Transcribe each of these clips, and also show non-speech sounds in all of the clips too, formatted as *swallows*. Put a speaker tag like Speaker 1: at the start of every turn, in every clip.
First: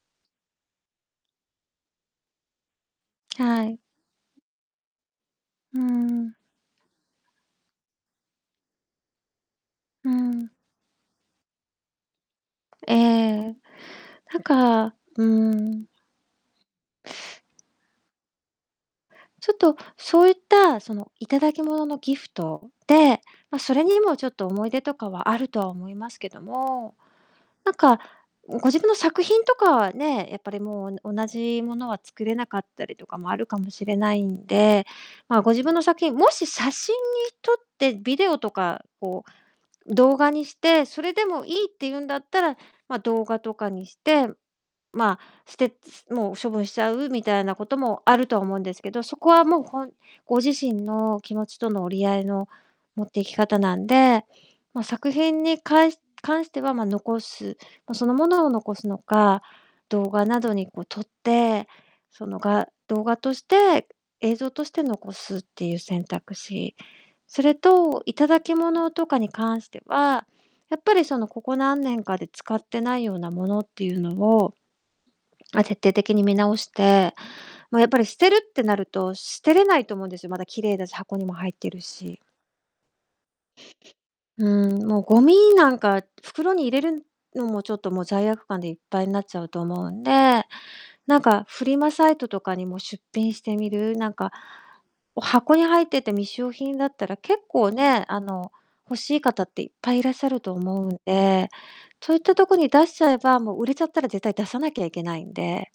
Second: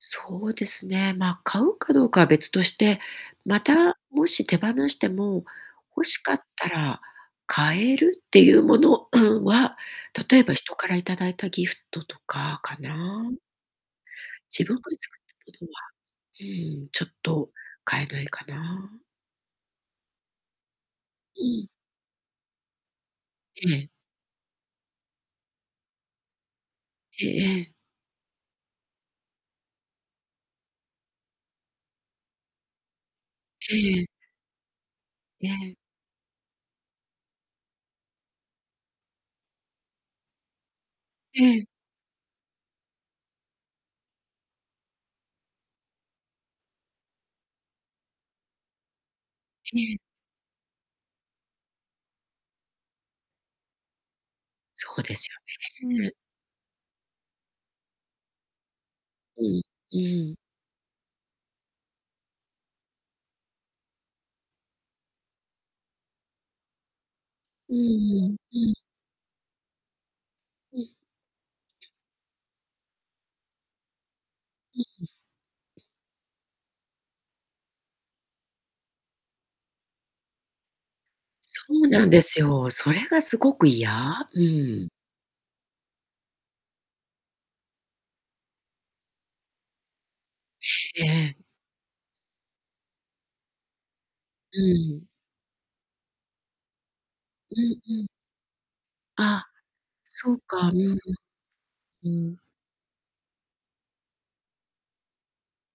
Speaker 1: そうですね、ま、買うかどうかは別として、ま
Speaker 2: はい。
Speaker 1: た、もし手放しても
Speaker 2: うー
Speaker 1: 欲し
Speaker 2: ん。
Speaker 1: かったら買えるっていうもの *clears throat* は、
Speaker 2: う
Speaker 1: 例え
Speaker 2: ん。
Speaker 1: ば人からいただいたギフトとかか
Speaker 2: え
Speaker 1: な。
Speaker 2: え。なん
Speaker 1: 自分が
Speaker 2: かう
Speaker 1: 作
Speaker 2: ー
Speaker 1: ったことは、
Speaker 2: ん。
Speaker 1: うーん、ちょっと買えないかな。
Speaker 2: ちょっと、そういった、その、
Speaker 1: う
Speaker 2: 頂き
Speaker 1: ん。
Speaker 2: 物のギフトで、ま、そ
Speaker 1: え
Speaker 2: れ
Speaker 1: え。
Speaker 2: にもちょっと思い出とかはあるとは思いますけども、
Speaker 1: へ、え
Speaker 2: な
Speaker 1: え。
Speaker 2: んか、ん、ご自分の作品とかはね、やっぱりもうおな同じものは作れなかったりとかもあるかもしれ
Speaker 1: ええ。
Speaker 2: ないんで、ま、
Speaker 1: え
Speaker 2: ご自分
Speaker 1: え。
Speaker 2: の作品、もし写真に撮ってビデオとかを動画にして、それでもい
Speaker 1: え
Speaker 2: い
Speaker 1: え。
Speaker 2: って言うんだったら、ま、動画とかにして、ま、捨てもう処分しちゃうみたいなこともあるとは思うんですけど、そこはもう
Speaker 1: え
Speaker 2: 本
Speaker 1: え。
Speaker 2: ご自身の気持ちとの折り合いの持っていき方なんで、ま、
Speaker 1: そう
Speaker 2: 作
Speaker 1: です
Speaker 2: 品にか
Speaker 1: よ
Speaker 2: い
Speaker 1: ね。
Speaker 2: 関しては、ま、残す、ま、そのものを残すの
Speaker 1: う
Speaker 2: か、
Speaker 1: ん。う
Speaker 2: 動画
Speaker 1: ーん。
Speaker 2: などにこう撮って、その、画動画として、映像として残すっていう選択肢。それ
Speaker 1: うんう
Speaker 2: と
Speaker 1: ん
Speaker 2: 頂き
Speaker 1: うん。うん。
Speaker 2: 物とかに関しては、や
Speaker 1: う
Speaker 2: っ
Speaker 1: ん。
Speaker 2: ぱり、その、ここ何年かで使ってないようなものっていうのを、
Speaker 1: うんう
Speaker 2: *swallows* ま、徹
Speaker 1: ん。
Speaker 2: 底的に見直して。ま、やっぱり捨てるってなると捨てれないと思うんですよ。まだ綺麗だし、箱にも入っ
Speaker 1: そ
Speaker 2: てる
Speaker 1: うなん
Speaker 2: し。
Speaker 1: ですよ、それがすごく嫌。う
Speaker 2: うー
Speaker 1: ー
Speaker 2: ん、
Speaker 1: ん。
Speaker 2: もうゴミなんか袋に入れるのも、ちょっともう罪悪感でいっぱいになっちゃうと思うんで、
Speaker 1: え
Speaker 2: なん
Speaker 1: え。
Speaker 2: か、フリマサイトとかにも出品してみる。なんか、
Speaker 1: うーん。
Speaker 2: お箱に入ってて未使用品だったら結
Speaker 1: う
Speaker 2: 構
Speaker 1: んう
Speaker 2: ね、
Speaker 1: ん。
Speaker 2: あの、欲しい方
Speaker 1: あ、
Speaker 2: っていっぱいいらっしゃ
Speaker 1: そう
Speaker 2: ると
Speaker 1: か。うん
Speaker 2: 思う
Speaker 1: うん。
Speaker 2: んで、
Speaker 1: う
Speaker 2: そういっ
Speaker 1: ー
Speaker 2: た
Speaker 1: ん。
Speaker 2: とこに出しちゃえば、もう売れちゃったら絶対出さなきゃいけないんで。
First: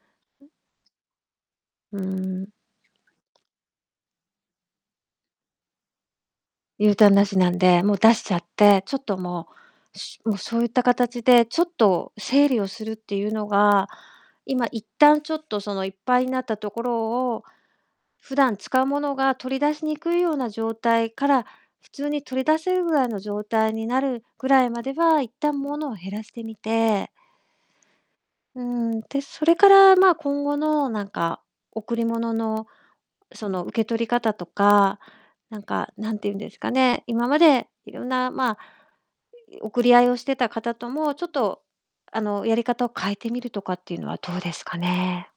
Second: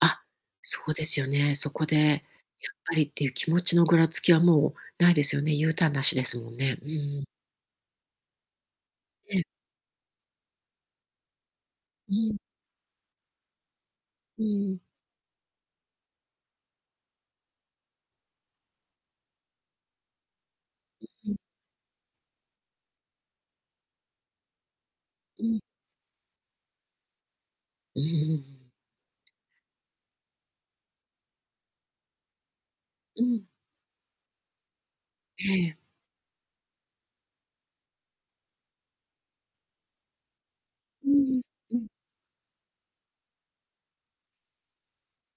Speaker 1: あ、そうですよね、そこで、
Speaker 2: うー
Speaker 1: や
Speaker 2: ん。
Speaker 1: っぱりっていう気持ちのぐらつきは、もうないですよね。ユーターンなしですもんね。うん
Speaker 2: U
Speaker 1: う
Speaker 2: ターンな
Speaker 1: ん。
Speaker 2: しなんで、もう出しちゃって、ちょっと
Speaker 1: ええ。
Speaker 2: もう、しもうそういった形でちょっと
Speaker 1: うん。
Speaker 2: 整理をするっていうのが、
Speaker 1: う
Speaker 2: 今
Speaker 1: ーん。
Speaker 2: 一旦ちょっと、その、いっぱいになったところを、普段使うものが取り出しにくいような状
Speaker 1: う、
Speaker 2: 態か
Speaker 1: うん。
Speaker 2: ら普通に取り出せるぐらいの状態になるぐらいまでは、いっ
Speaker 1: う
Speaker 2: たん
Speaker 1: ん。
Speaker 2: ものを減らしてみて。
Speaker 1: うんうんう
Speaker 2: うー
Speaker 1: ん。
Speaker 2: ん、で、それから、ま、今後の、なんか、贈り物の、
Speaker 1: うん。
Speaker 2: その、受け取り方とか、なん
Speaker 1: ええ。
Speaker 2: か、何て言うんですかね、今までいろんな、まあ、送り合いをしてた方と
Speaker 1: うん
Speaker 2: も、ちょっ
Speaker 1: うん。
Speaker 2: と、
Speaker 1: うん。
Speaker 2: あの、やり方を変えてみるとかっていうのはどうですかね。